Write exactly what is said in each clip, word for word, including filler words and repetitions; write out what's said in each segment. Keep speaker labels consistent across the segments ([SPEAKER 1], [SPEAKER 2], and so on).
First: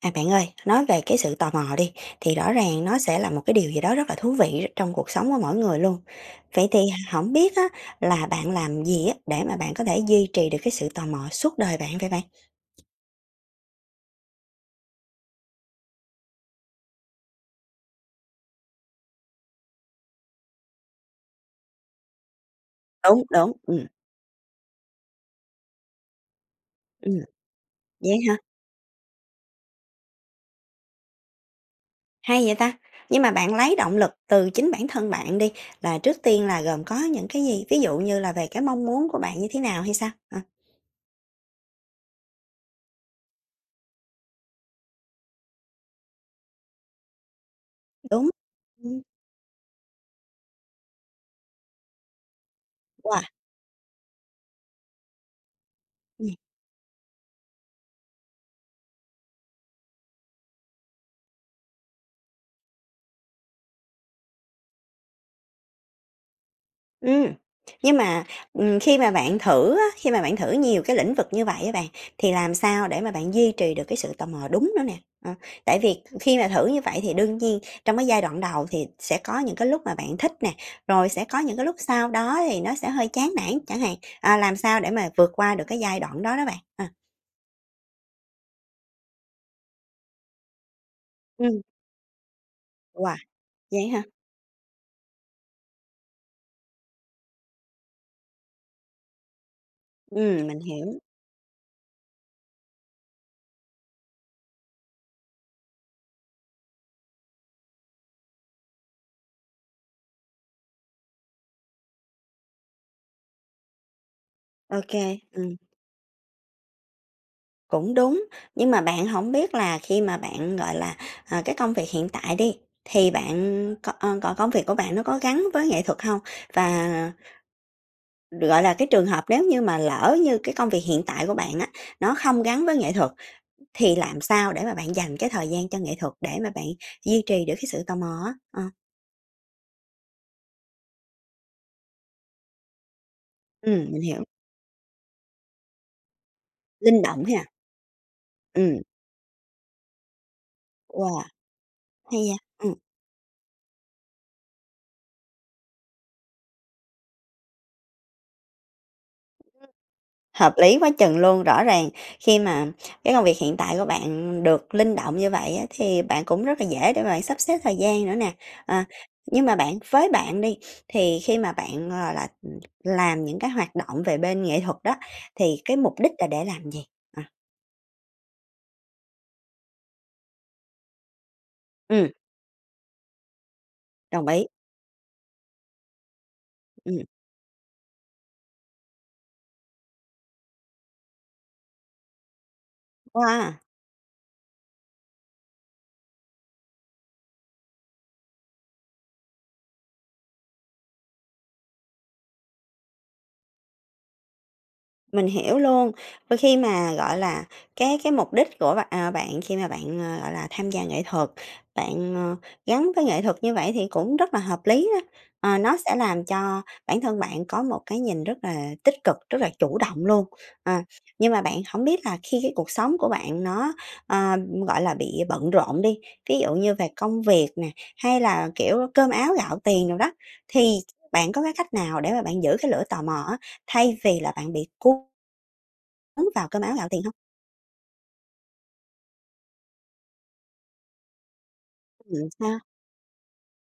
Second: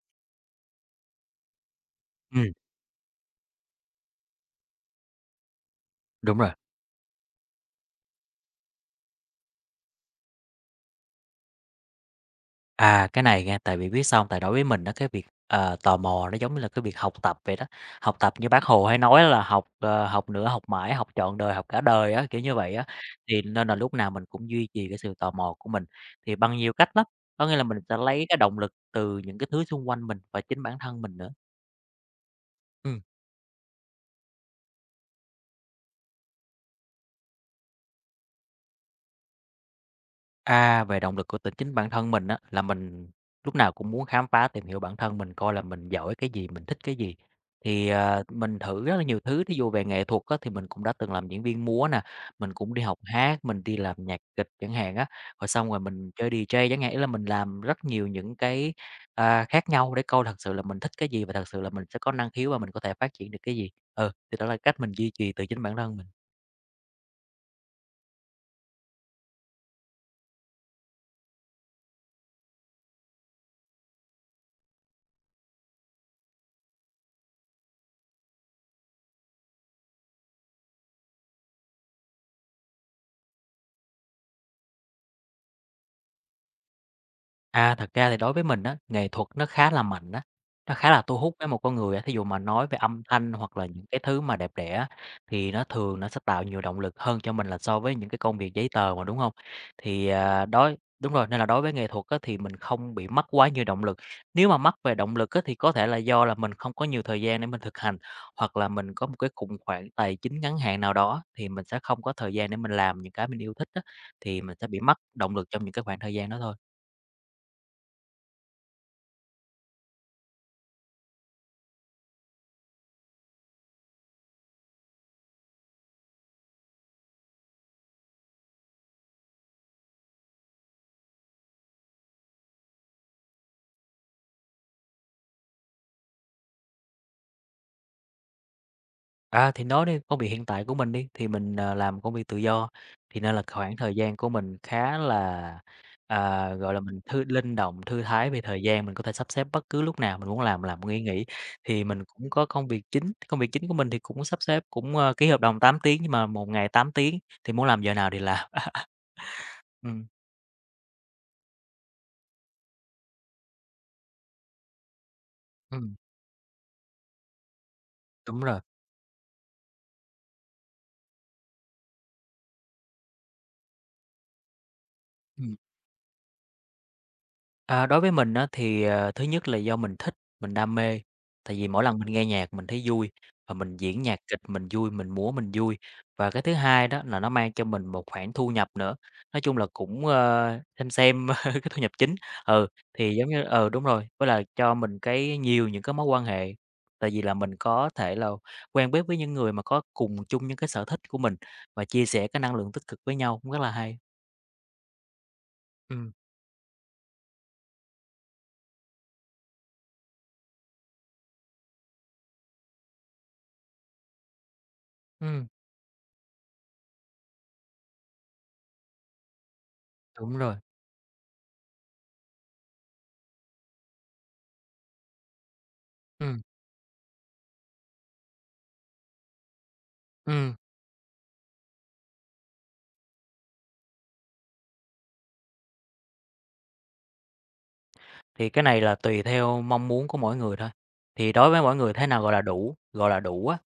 [SPEAKER 1] À, bạn ơi, nói về cái sự tò mò đi, thì rõ
[SPEAKER 2] Ừm,
[SPEAKER 1] ràng nó sẽ là một cái điều gì đó rất là thú vị trong cuộc sống của mỗi người luôn.
[SPEAKER 2] đúng rồi.
[SPEAKER 1] Vậy thì không biết á, là bạn làm gì á, để mà bạn có thể duy trì được cái sự tò mò suốt đời bạn vậy bạn?
[SPEAKER 2] À, cái này nha, tại vì biết sao hông? Tại đối với mình đó cái việc, ờ, tò mò nó giống như là cái việc học tập vậy đó. Học tập như Bác Hồ hay nói là học, ờ, học nữa, học mãi, học trọn đời, học cả đời á, kiểu như vậy á,
[SPEAKER 1] Đúng,
[SPEAKER 2] thì
[SPEAKER 1] đúng,
[SPEAKER 2] nên là
[SPEAKER 1] ừm,
[SPEAKER 2] lúc nào mình cũng duy trì cái sự tò mò của mình, thì bằng nhiều cách lắm,
[SPEAKER 1] ừm,
[SPEAKER 2] có nghĩa là mình sẽ
[SPEAKER 1] vậy
[SPEAKER 2] lấy
[SPEAKER 1] hả?
[SPEAKER 2] cái động lực từ những cái thứ xung quanh mình và chính bản thân mình nữa.
[SPEAKER 1] Hay vậy ta!
[SPEAKER 2] Ừm.
[SPEAKER 1] Nhưng mà bạn lấy động lực từ chính bản thân bạn đi, là trước tiên là gồm có những cái gì? Ví dụ như là về cái mong muốn của bạn như thế nào hay sao? Ờ,
[SPEAKER 2] À, về động lực của tự chính bản thân mình á, là mình lúc nào cũng muốn khám phá, tìm hiểu bản thân mình coi là mình giỏi cái gì, mình thích cái gì. Thì, ờ,
[SPEAKER 1] Đúng.
[SPEAKER 2] mình thử rất
[SPEAKER 1] Ừm,
[SPEAKER 2] là nhiều thứ, thí dụ về nghệ thuật á, thì mình cũng đã từng làm diễn viên múa nè, mình cũng đi học
[SPEAKER 1] wow!
[SPEAKER 2] hát, mình đi làm nhạc kịch chẳng hạn á, rồi xong rồi mình chơi đi giây chẳng hạn. Ý là mình làm rất nhiều những cái, à, khác nhau để coi thật sự là mình thích cái gì và thật sự là mình sẽ có năng khiếu và mình có thể phát triển được cái gì. Ừ, thì đó là cách mình duy trì tự chính bản thân mình.
[SPEAKER 1] Ừm, nhưng mà, ừm, khi mà bạn thử á, khi mà bạn thử nhiều cái lĩnh vực như vậy á bạn, thì làm sao để mà bạn duy trì được cái sự tò mò đúng nữa nè? Ờ, Tại vì khi mà thử như vậy thì đương nhiên trong cái giai đoạn đầu thì sẽ có những cái lúc mà bạn thích nè, rồi sẽ có những cái lúc sau đó thì nó sẽ hơi chán nản chẳng hạn, à, làm sao để mà vượt qua được cái giai đoạn đó đó bạn? À,
[SPEAKER 2] À, thật ra thì đối với mình á, nghệ thuật nó khá là mạnh á, nó khá là thu hút với một
[SPEAKER 1] ừm,
[SPEAKER 2] con người á. Thí dụ mà nói về âm
[SPEAKER 1] wow,
[SPEAKER 2] thanh hoặc là những
[SPEAKER 1] vậy
[SPEAKER 2] cái
[SPEAKER 1] hả?
[SPEAKER 2] thứ mà đẹp đẽ á, thì nó thường nó sẽ tạo nhiều động lực hơn cho mình là so với những cái công việc giấy tờ mà, đúng không? Thì,
[SPEAKER 1] Ừm,
[SPEAKER 2] à,
[SPEAKER 1] mình
[SPEAKER 2] đối
[SPEAKER 1] hiểu,
[SPEAKER 2] đúng rồi, nên là đối với nghệ thuật á, thì mình không bị mắc quá nhiều động lực. Nếu mà mắc về động lực á, thì có thể là do là mình không có nhiều thời gian để mình thực hành, hoặc là mình có một cái khủng hoảng tài chính ngắn hạn nào đó, thì mình sẽ không có thời gian để mình làm những cái mình yêu thích á, thì mình sẽ
[SPEAKER 1] ô
[SPEAKER 2] bị mất
[SPEAKER 1] kê,
[SPEAKER 2] động
[SPEAKER 1] ừm.
[SPEAKER 2] lực trong những cái khoảng thời gian đó thôi.
[SPEAKER 1] Cũng đúng, nhưng mà bạn không biết là khi mà bạn, gọi là, ờ, cái công việc hiện tại đi, thì bạn có ờ, còn công việc của bạn nó có gắn với nghệ thuật không? Và, gọi là, cái trường hợp nếu như mà lỡ như cái công việc hiện tại của bạn á, nó không gắn với nghệ thuật thì làm sao để mà bạn dành cái thời gian cho nghệ thuật để mà bạn duy trì được cái sự tò mò á? Ờ,
[SPEAKER 2] À, thì nói đi, công việc hiện tại của mình đi, thì mình, ờ, làm công việc tự do, thì nên là khoảng
[SPEAKER 1] ừm,
[SPEAKER 2] thời
[SPEAKER 1] mình
[SPEAKER 2] gian
[SPEAKER 1] hiểu,
[SPEAKER 2] của mình khá là, à, gọi là, mình
[SPEAKER 1] linh động
[SPEAKER 2] thư
[SPEAKER 1] ha?
[SPEAKER 2] linh động, thư thái về thời
[SPEAKER 1] Ừm,
[SPEAKER 2] gian, mình có thể sắp xếp bất cứ lúc nào mình muốn làm làm, nghỉ
[SPEAKER 1] wow,
[SPEAKER 2] nghỉ. Thì mình
[SPEAKER 1] hay
[SPEAKER 2] cũng
[SPEAKER 1] nha!
[SPEAKER 2] có công
[SPEAKER 1] Ừm.
[SPEAKER 2] việc chính, công việc chính của mình thì cũng sắp xếp cũng, ơ, ký hợp đồng tám tiếng nhưng mà một ngày tám tiếng, thì muốn làm giờ nào thì làm. Ừm,
[SPEAKER 1] Hợp lý quá chừng luôn, rõ ràng khi mà cái công việc hiện tại của bạn được linh động như vậy á,
[SPEAKER 2] ừm,
[SPEAKER 1] thì bạn cũng rất là dễ để mà bạn sắp xếp thời gian nữa nè.
[SPEAKER 2] đúng rồi.
[SPEAKER 1] Ờ, nhưng mà bạn với bạn đi, thì khi mà bạn, gọi là, ừ, làm những cái hoạt động về bên nghệ thuật đó, thì cái mục đích là để làm gì? À,
[SPEAKER 2] À, đối với mình á, thì, ờ, thứ nhất là do mình thích, mình đam mê, tại vì mỗi lần
[SPEAKER 1] ừm,
[SPEAKER 2] mình nghe nhạc mình thấy vui, và mình diễn nhạc
[SPEAKER 1] đồng
[SPEAKER 2] kịch
[SPEAKER 1] ý,
[SPEAKER 2] mình vui, mình múa mình vui. Và cái thứ hai đó
[SPEAKER 1] ừm,
[SPEAKER 2] là nó mang cho mình một khoản thu nhập nữa, nói chung là cũng, ờ, xem xem cái thu nhập chính. Ừ, thì giống như
[SPEAKER 1] wow!
[SPEAKER 2] ừ, đúng rồi, với là cho mình cái nhiều những cái mối quan hệ, tại vì là mình có thể là quen biết với những người mà có cùng chung những cái sở thích của mình và chia sẻ cái năng lượng tích cực với nhau cũng rất là hay.
[SPEAKER 1] Mình hiểu luôn.
[SPEAKER 2] Ừ,
[SPEAKER 1] Đôi khi mà, gọi là, cái cái mục đích của bạn à, bạn khi mà bạn, ờ, gọi là, tham gia nghệ thuật, bạn, ờ, gắn với nghệ thuật như vậy thì cũng rất là hợp lý đó.
[SPEAKER 2] ừ,
[SPEAKER 1] Ờ, nó sẽ làm cho bản thân bạn có một cái nhìn rất là tích cực, rất là chủ động luôn.
[SPEAKER 2] đúng rồi,
[SPEAKER 1] À, nhưng mà bạn không biết là khi cái cuộc sống của bạn nó, ờ, gọi là, bị bận rộn đi,
[SPEAKER 2] ừ,
[SPEAKER 1] ví dụ như về công việc nè, hay là, kiểu, cơm áo gạo tiền rồi đó,
[SPEAKER 2] ừ.
[SPEAKER 1] thì bạn có cái cách nào để mà bạn giữ cái lửa tò mò á, thay vì là bạn bị cuốn Hứng vào cơm áo gạo tiền hông?
[SPEAKER 2] Thì cái này là tùy theo mong muốn của mỗi người thôi. Thì đối với mỗi người thế nào
[SPEAKER 1] Ừm,
[SPEAKER 2] gọi là
[SPEAKER 1] sao?
[SPEAKER 2] đủ, gọi là đủ á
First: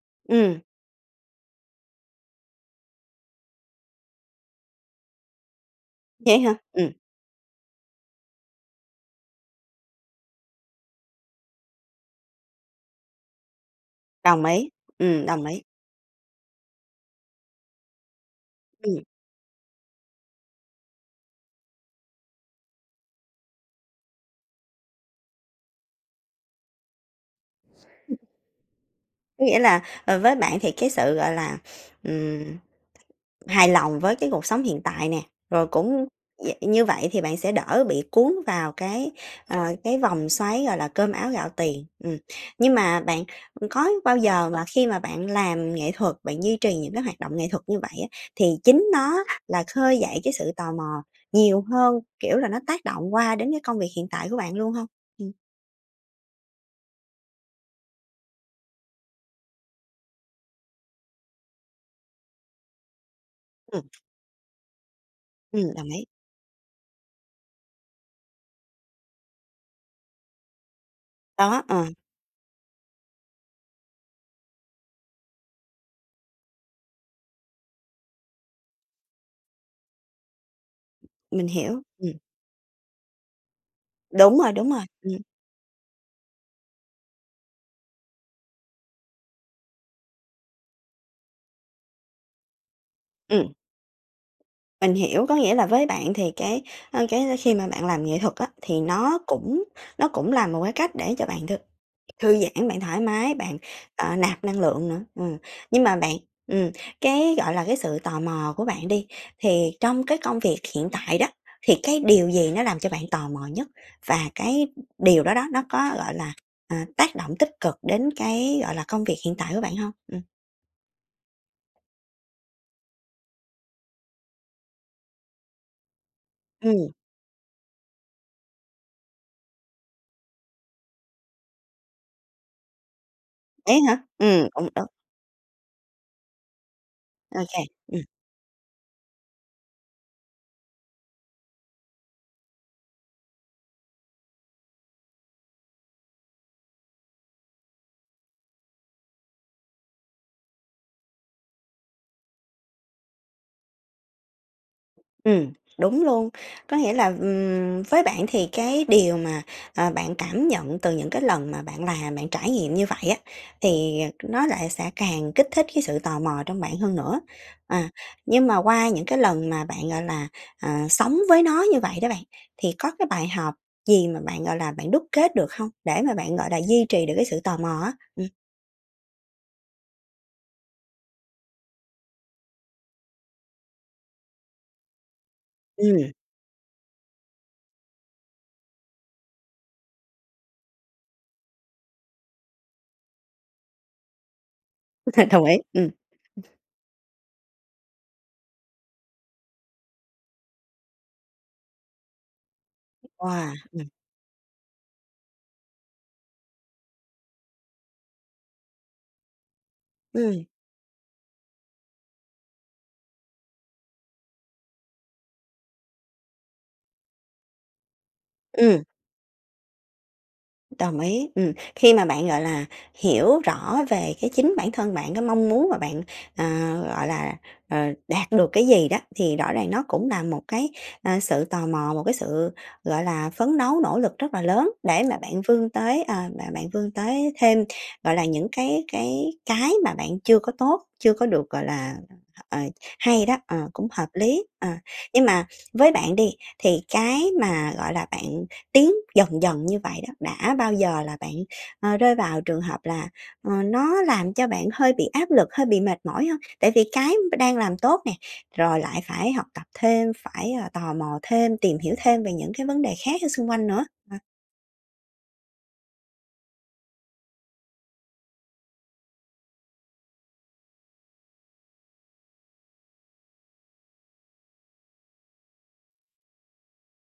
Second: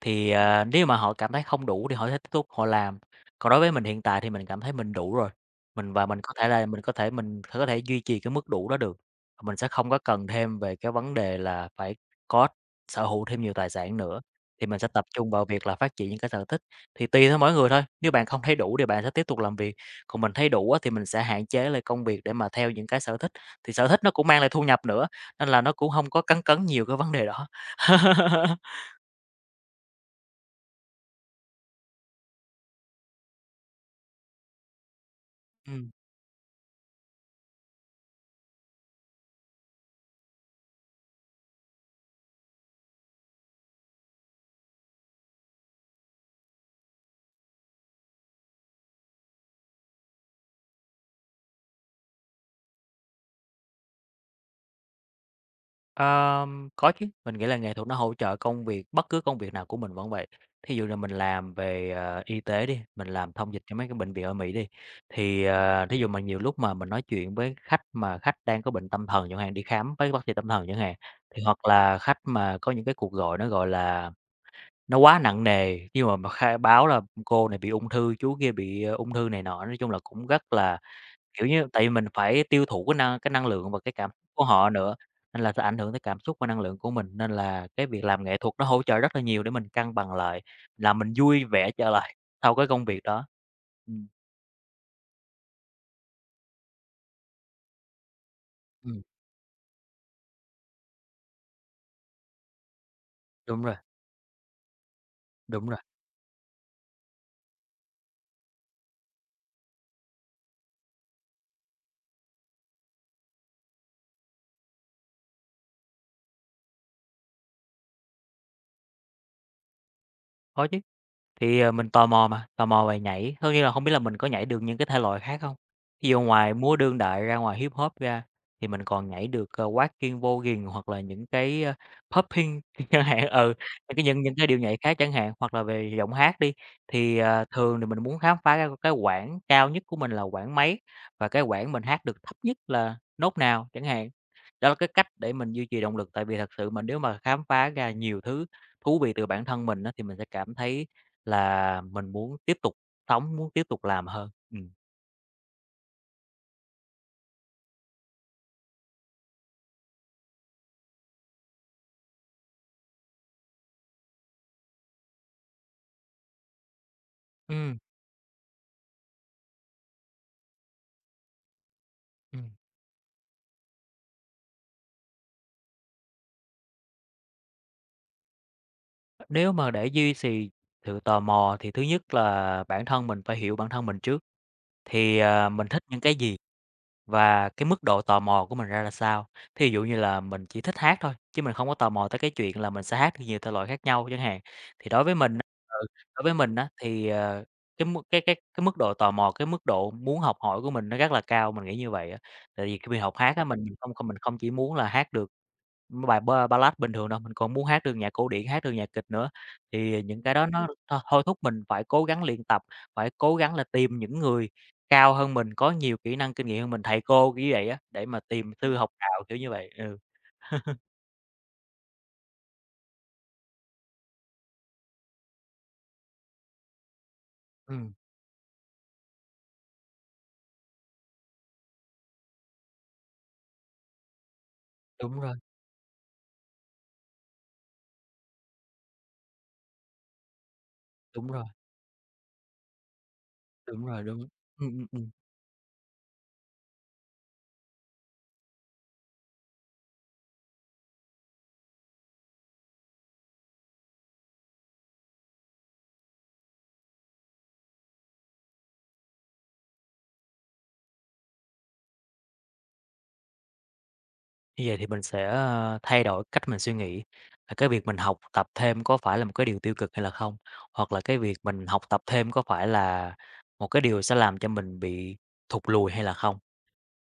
[SPEAKER 2] thì,
[SPEAKER 1] Ừm,
[SPEAKER 2] à, nếu mà họ cảm thấy không đủ thì họ sẽ tiếp tục họ làm. Còn đối với mình hiện tại thì mình cảm thấy mình đủ rồi, mình và mình có
[SPEAKER 1] vậy
[SPEAKER 2] thể
[SPEAKER 1] hả?
[SPEAKER 2] là mình
[SPEAKER 1] Ừm,
[SPEAKER 2] có thể mình có thể duy trì cái mức đủ đó được, mình sẽ không có cần thêm về cái vấn đề là phải có sở hữu thêm nhiều tài sản nữa,
[SPEAKER 1] đồng
[SPEAKER 2] thì
[SPEAKER 1] ý,
[SPEAKER 2] mình sẽ tập
[SPEAKER 1] ừm,
[SPEAKER 2] trung
[SPEAKER 1] đồng
[SPEAKER 2] vào
[SPEAKER 1] ý,
[SPEAKER 2] việc là phát triển những cái sở thích. Thì tùy theo mỗi người thôi, nếu bạn không thấy đủ thì
[SPEAKER 1] ừm.
[SPEAKER 2] bạn sẽ tiếp tục làm việc, còn mình thấy đủ á thì mình sẽ hạn chế lại công việc để mà theo những cái sở thích, thì sở thích nó cũng mang lại thu nhập nữa, nên là nó cũng không có cấn cấn nhiều cái vấn đề đó.
[SPEAKER 1] Có nghĩa là, ờ, với bạn thì cái sự, gọi là, ừm, hài lòng với cái cuộc sống hiện tại nè, rồi
[SPEAKER 2] Ừm.
[SPEAKER 1] cũng d như vậy thì bạn sẽ đỡ bị cuốn vào cái, ờ, cái vòng xoáy, gọi là, cơm áo gạo tiền. Ừm, nhưng mà bạn, có bao giờ mà khi mà bạn làm nghệ thuật, bạn duy trì những cái hoạt động nghệ thuật như vậy á, thì chính nó là khơi dậy cái sự tò mò nhiều hơn, kiểu là, nó tác động qua đến cái công việc hiện tại của bạn luôn không? Ừm,
[SPEAKER 2] Ờm, có chứ, mình nghĩ là nghệ thuật nó hỗ trợ công việc bất cứ công việc nào của mình vẫn vậy. Thí dụ là mình làm về, ờ, y tế đi, mình làm thông dịch cho
[SPEAKER 1] ừm,
[SPEAKER 2] mấy cái bệnh viện ở Mỹ đi, thì,
[SPEAKER 1] ừm,
[SPEAKER 2] ờ,
[SPEAKER 1] đồng
[SPEAKER 2] thí
[SPEAKER 1] ý.
[SPEAKER 2] dụ mà nhiều lúc mà mình nói chuyện với khách mà khách đang có bệnh tâm thần chẳng hạn, đi khám với bác sĩ tâm thần chẳng hạn, thì
[SPEAKER 1] Đó,
[SPEAKER 2] hoặc
[SPEAKER 1] ờ,
[SPEAKER 2] là khách mà có những cái cuộc gọi nó, gọi là, nó quá nặng nề, nhưng mà mà khai báo là cô này bị ung thư, chú kia bị, ờ, ung thư này nọ, nói chung là cũng rất là.
[SPEAKER 1] mình
[SPEAKER 2] Kiểu như,
[SPEAKER 1] hiểu.
[SPEAKER 2] tại vì mình
[SPEAKER 1] Ừm,
[SPEAKER 2] phải tiêu thụ cái năng cái năng lượng và cái cảm xúc
[SPEAKER 1] đúng
[SPEAKER 2] của
[SPEAKER 1] rồi, đúng
[SPEAKER 2] họ
[SPEAKER 1] rồi,
[SPEAKER 2] nữa,
[SPEAKER 1] ừm,
[SPEAKER 2] nên là sẽ ảnh hưởng tới cảm xúc và năng lượng của mình, nên là cái việc làm nghệ thuật nó hỗ trợ rất là nhiều để mình cân bằng lại, làm mình vui vẻ trở lại sau cái công việc đó.
[SPEAKER 1] ừm.
[SPEAKER 2] Ừm,
[SPEAKER 1] Mình hiểu, có nghĩa là với bạn thì cái, ơ, cái khi mà bạn làm nghệ thuật á, thì
[SPEAKER 2] ừm,
[SPEAKER 1] nó cũng nó cũng là một cái cách để cho bạn thư thư giãn, bạn thoải mái, bạn,
[SPEAKER 2] đúng rồi,
[SPEAKER 1] ờ, nạp năng lượng nữa. Ừm,
[SPEAKER 2] đúng rồi,
[SPEAKER 1] nhưng mà bạn ừm, cái, gọi là, cái sự tò mò của bạn đi, thì trong cái công việc hiện tại đó, thì cái điều gì nó làm cho bạn tò mò nhất? Và cái điều đó đó, nó có, gọi là, à, tác động tích cực đến cái, gọi là, công việc hiện tại của bạn không? Ừm.
[SPEAKER 2] có chứ. Thì, ờ, mình tò mò mà, tò mò về nhảy, tất nhiên là không biết là mình có nhảy được những cái thể loại khác không? Ví dụ ngoài múa
[SPEAKER 1] Ừm,
[SPEAKER 2] đương đại ra, ngoài Hip Hop ra thì mình còn nhảy được, ờ, Walking, Voguing hoặc là những cái, ơ, Popping chẳng hạn, ừ,
[SPEAKER 1] thế
[SPEAKER 2] những
[SPEAKER 1] hả?
[SPEAKER 2] cái những những
[SPEAKER 1] Ừm,
[SPEAKER 2] cái điệu
[SPEAKER 1] cũng
[SPEAKER 2] nhảy
[SPEAKER 1] đúng,
[SPEAKER 2] khác chẳng hạn, hoặc là về giọng hát đi, thì,
[SPEAKER 1] ô,
[SPEAKER 2] ờ, thường thì mình muốn khám phá ra cái quãng cao nhất của mình là quãng mấy và cái quãng mình hát được thấp nhất là nốt nào chẳng hạn. Đó là cái cách để mình duy trì động lực, tại vì thật sự mình nếu mà khám phá ra nhiều thứ thú vị từ bản thân mình á thì mình sẽ cảm thấy là mình muốn tiếp tục sống, muốn tiếp tục làm hơn. Ừm.
[SPEAKER 1] ừm, đúng luôn. Có nghĩa là, ừm, với bạn thì cái điều mà, à, bạn cảm nhận từ những cái lần mà bạn làm, bạn trải nghiệm như vậy á, thì nó lại sẽ càng kích thích cái sự tò mò trong bạn hơn nữa.
[SPEAKER 2] Ừm,
[SPEAKER 1] À, nhưng mà qua những cái lần mà bạn, gọi là, à, sống với nó như vậy đó bạn,
[SPEAKER 2] ừm.
[SPEAKER 1] thì có cái bài học gì mà bạn, gọi là, bạn đúc kết được không? Để mà bạn, gọi là, duy trì được cái sự tò mò á? Ừm.
[SPEAKER 2] Nếu mà để duy trì sự tò mò thì thứ nhất là bản thân mình phải hiểu bản thân mình trước, thì, à, mình thích những
[SPEAKER 1] Ừm,
[SPEAKER 2] cái gì và cái mức độ tò mò của mình ra là sao. Thí dụ như là mình chỉ thích hát thôi, chứ mình không có tò mò tới cái chuyện là mình sẽ hát được nhiều thể loại khác nhau chẳng hạn. Thì đối với mình á
[SPEAKER 1] đồng ý,
[SPEAKER 2] ừ,
[SPEAKER 1] ừm.
[SPEAKER 2] đối với mình á thì, ờ, cái mức cái cái cái mức độ tò mò, cái mức độ muốn học hỏi của mình nó rất là cao, mình nghĩ như vậy á. Tại vì khi mình học hát á,
[SPEAKER 1] Wow!
[SPEAKER 2] mình không không mình không chỉ muốn là hát được mấy bài ba ballad bình thường đâu, mình còn muốn hát được nhạc cổ điển, hát được nhạc kịch nữa, thì những cái
[SPEAKER 1] Ừm,
[SPEAKER 2] đó nó Ừm. thôi thúc mình phải cố gắng luyện tập, phải cố gắng là tìm những người cao hơn mình, có nhiều kỹ năng, kinh nghiệm hơn mình, thầy cô kiểu vậy á, để mà tìm sư
[SPEAKER 1] ừm.
[SPEAKER 2] học đạo, kiểu như vậy, ừ.
[SPEAKER 1] Đồng ý, ừm. Khi mà bạn, gọi là, hiểu rõ về cái chính bản thân bạn, cái mong muốn mà bạn, à, gọi là, ờ,
[SPEAKER 2] Ừm,
[SPEAKER 1] đạt được cái gì đó, thì rõ ràng nó cũng là một cái, à, sự tò mò, một cái sự, gọi là, phấn đấu, nỗ lực rất là lớn để mà
[SPEAKER 2] đúng rồi,
[SPEAKER 1] bạn vươn tới, à, mà bạn vươn tới thêm, gọi là, những cái cái cái mà bạn chưa có tốt, chưa có
[SPEAKER 2] đúng rồi,
[SPEAKER 1] được, gọi là, ờ, hay đó, ờ,
[SPEAKER 2] đúng
[SPEAKER 1] cũng
[SPEAKER 2] rồi,
[SPEAKER 1] hợp
[SPEAKER 2] đúng.
[SPEAKER 1] lý. Ờ,
[SPEAKER 2] Ừm, ừm, ừm.
[SPEAKER 1] nhưng mà với bạn đi, thì cái mà, gọi là, bạn tiến dần dần như vậy đó, đã bao giờ là bạn, ờ, rơi vào trường hợp là, ờ, nó làm cho bạn hơi bị áp lực, hơi bị mệt mỏi không? Tại vì cái đang làm tốt nè, rồi lại phải học tập thêm, phải, ờ, tò mò thêm, tìm hiểu thêm về những cái vấn đề khác ở xung quanh nữa. Ờ,
[SPEAKER 2] Như vậy thì mình sẽ, ơ, thay đổi cách mình suy nghĩ là cái việc mình học tập thêm có phải là một cái điều tiêu cực hay là không? Hoặc là cái việc mình học tập thêm có phải là một cái điều sẽ làm cho mình bị thụt lùi hay là không?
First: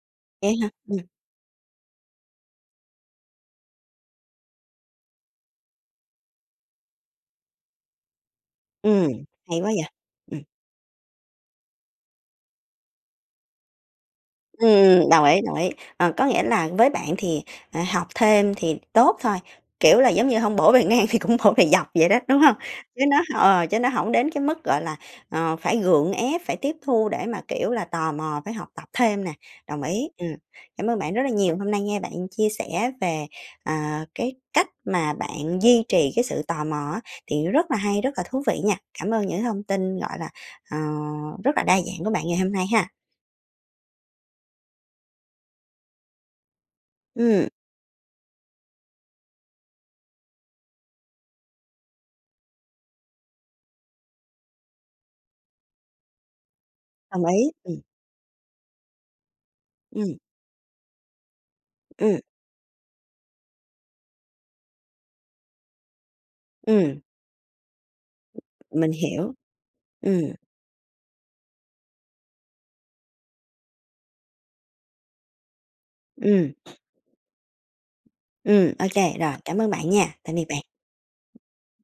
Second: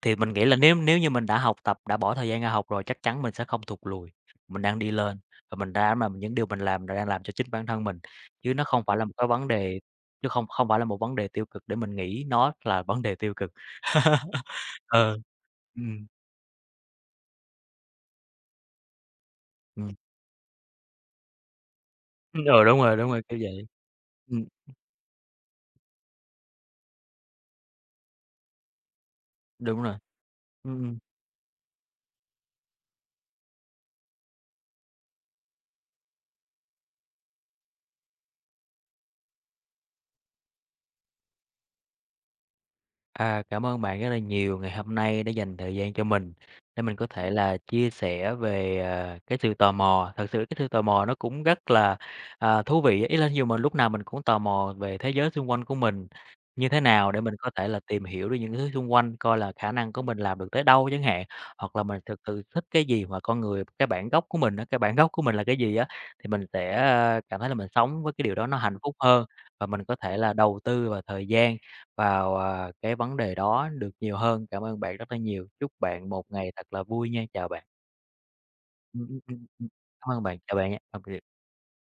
[SPEAKER 2] Thì mình nghĩ
[SPEAKER 1] vậy
[SPEAKER 2] là
[SPEAKER 1] hả?
[SPEAKER 2] nếu
[SPEAKER 1] Ừm,
[SPEAKER 2] nếu như mình đã học tập, đã bỏ thời gian ra học rồi, chắc chắn mình sẽ không thụt lùi. Mình đang đi lên và mình đã mà những điều mình làm là đang làm cho chính bản thân mình, chứ nó không phải là
[SPEAKER 1] ừm,
[SPEAKER 2] một cái vấn
[SPEAKER 1] hay quá
[SPEAKER 2] đề
[SPEAKER 1] vậy!
[SPEAKER 2] chứ
[SPEAKER 1] Ừm.
[SPEAKER 2] không không phải là một vấn đề tiêu cực để mình nghĩ nó là vấn đề tiêu cực.
[SPEAKER 1] Ừm, ừm,
[SPEAKER 2] Ờ,
[SPEAKER 1] đồng ý, đồng ý.
[SPEAKER 2] ừm,
[SPEAKER 1] Ờ, có nghĩa là với bạn thì, à, học thêm thì tốt thôi,
[SPEAKER 2] ừm,
[SPEAKER 1] kiểu là, giống như hông bổ bề ngang thì cũng bổ bề dọc vậy đó, đúng
[SPEAKER 2] ừ,
[SPEAKER 1] hông?
[SPEAKER 2] đúng rồi,
[SPEAKER 1] Chứ
[SPEAKER 2] đúng
[SPEAKER 1] nó
[SPEAKER 2] rồi, kiểu
[SPEAKER 1] ờ,
[SPEAKER 2] vậy.
[SPEAKER 1] chứ nó hổng đến cái
[SPEAKER 2] Ừm,
[SPEAKER 1] mức, gọi là, ờ, phải gượng ép, phải tiếp thu để mà, kiểu là, tò mò phải học tập thêm nè,
[SPEAKER 2] đúng
[SPEAKER 1] đồng
[SPEAKER 2] rồi.
[SPEAKER 1] ý, ừm. Cảm
[SPEAKER 2] Ừm,
[SPEAKER 1] ơn bạn rất là nhiều, hôm nay nghe bạn chia sẻ về, à, cái cách mà bạn duy trì cái sự tò mò á, thì rất là hay, rất là thú vị nha. Cảm ơn những thông tin, gọi là, ờ, rất là đa dạng của bạn ngày hôm nay ha.
[SPEAKER 2] À, cảm ơn bạn rất là nhiều ngày hôm nay đã dành thời gian cho mình để mình có thể
[SPEAKER 1] Ừm,
[SPEAKER 2] là chia sẻ về, à, cái sự tò mò. Thật sự cái sự tò mò nó cũng rất là, à, thú vị ý là dù mình lúc nào mình cũng tò mò về thế giới xung quanh của mình như thế nào để
[SPEAKER 1] đồng
[SPEAKER 2] mình có
[SPEAKER 1] ý,
[SPEAKER 2] thể là
[SPEAKER 1] ừm.
[SPEAKER 2] tìm hiểu được những thứ xung quanh, coi là khả năng của
[SPEAKER 1] Ừm,
[SPEAKER 2] mình làm được tới đâu chẳng hạn, hoặc là mình
[SPEAKER 1] ừm,
[SPEAKER 2] thực sự thích cái gì mà con người cái bản gốc của mình á, cái bản gốc của mình là cái gì á, thì mình sẽ,
[SPEAKER 1] ừm,
[SPEAKER 2] a, cảm thấy là mình sống với cái điều đó nó hạnh
[SPEAKER 1] mình
[SPEAKER 2] phúc hơn
[SPEAKER 1] hiểu.
[SPEAKER 2] và mình có thể
[SPEAKER 1] Ừm,
[SPEAKER 2] là đầu tư vào thời gian vào, à, cái vấn đề đó được nhiều hơn. Cảm ơn bạn rất là nhiều. Chúc bạn một ngày
[SPEAKER 1] ừm,
[SPEAKER 2] thật là vui nha. Chào bạn.
[SPEAKER 1] ừm, ô
[SPEAKER 2] Ừm,
[SPEAKER 1] kê,
[SPEAKER 2] ừm,
[SPEAKER 1] rồi,
[SPEAKER 2] ừm,
[SPEAKER 1] cảm
[SPEAKER 2] ừm.
[SPEAKER 1] ơn bạn
[SPEAKER 2] Cảm
[SPEAKER 1] nha.
[SPEAKER 2] ơn
[SPEAKER 1] Tạm
[SPEAKER 2] bạn,
[SPEAKER 1] biệt
[SPEAKER 2] chào bạn
[SPEAKER 1] bạn.
[SPEAKER 2] nha.